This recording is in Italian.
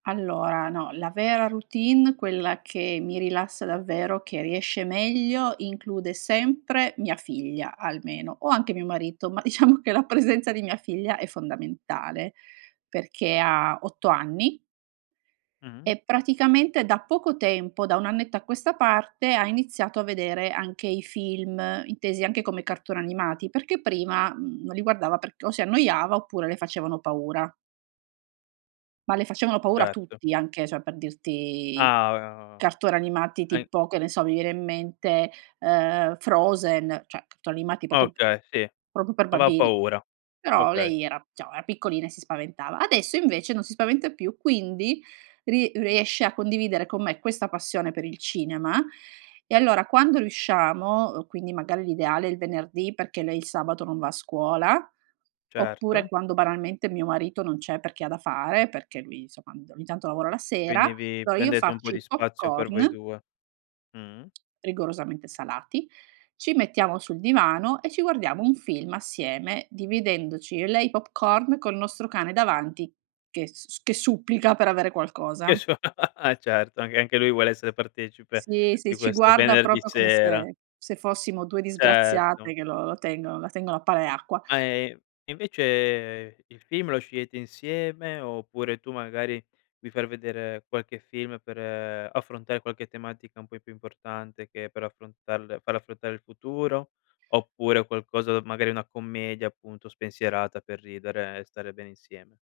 Allora, no. La vera routine, quella che mi rilassa davvero, che riesce meglio, include sempre mia figlia almeno, o anche mio marito, ma diciamo che la presenza di mia figlia è fondamentale, perché ha 8 anni Mh. e praticamente da poco tempo, da 1 annetto a questa parte, ha iniziato a vedere anche i film, intesi anche come cartoni animati, perché prima, mhmm, non li guardava perc o si annoiava oppure le facevano paura. Ma le facevano paura Certo. tutti, anche cioè per dirti, Ah, eh oh cartoni animati hai tipo, che ne so, mi viene in mente, ehm, Frozen, cioè cartoni animati popo p Okay sì, proprio per non ha bambini, paura. però Okay. lei era diciamo era piccolina e si spaventava. Adesso invece non si spaventa più, quindi ri riesce a condividere con me questa passione per il cinema e allora quando riusciamo quindi magari l'ideale è il venerdì perché lei il sabato non va a scuola, oppure Certo. quando banalmente mio marito non c'è perché ha da fare, perché lui, insomma, un do ogni tanto lavora la Quindi sera. vi Allora io prendete un po' faccio di i pop spazio per voi corn 2. Mh. rigorosamente salati, ci mettiamo sul divano e ci guardiamo un film assieme, dividendoci io e lei i popcorn col nostro cane davanti che s s che supplica per avere Che qualcosa. so e certo, anche anche lui vuole essere partecipe Sì, di sì, ci questo guarda venerdì proprio come sera. se se fossimo 2 Certo. disgraziate che lo tengono la tengono a pane e acqua. Ma, ehm, e invece, il film lo scegliete insieme, oppure tu, magari, vi far vedere qualche film per affrontare qualche tematica un poi più importante che per affrontarle farle affrontare il futuro, oppure o qualcosa magari una commedia, appunto, spensierata per ridere e stare bene insieme?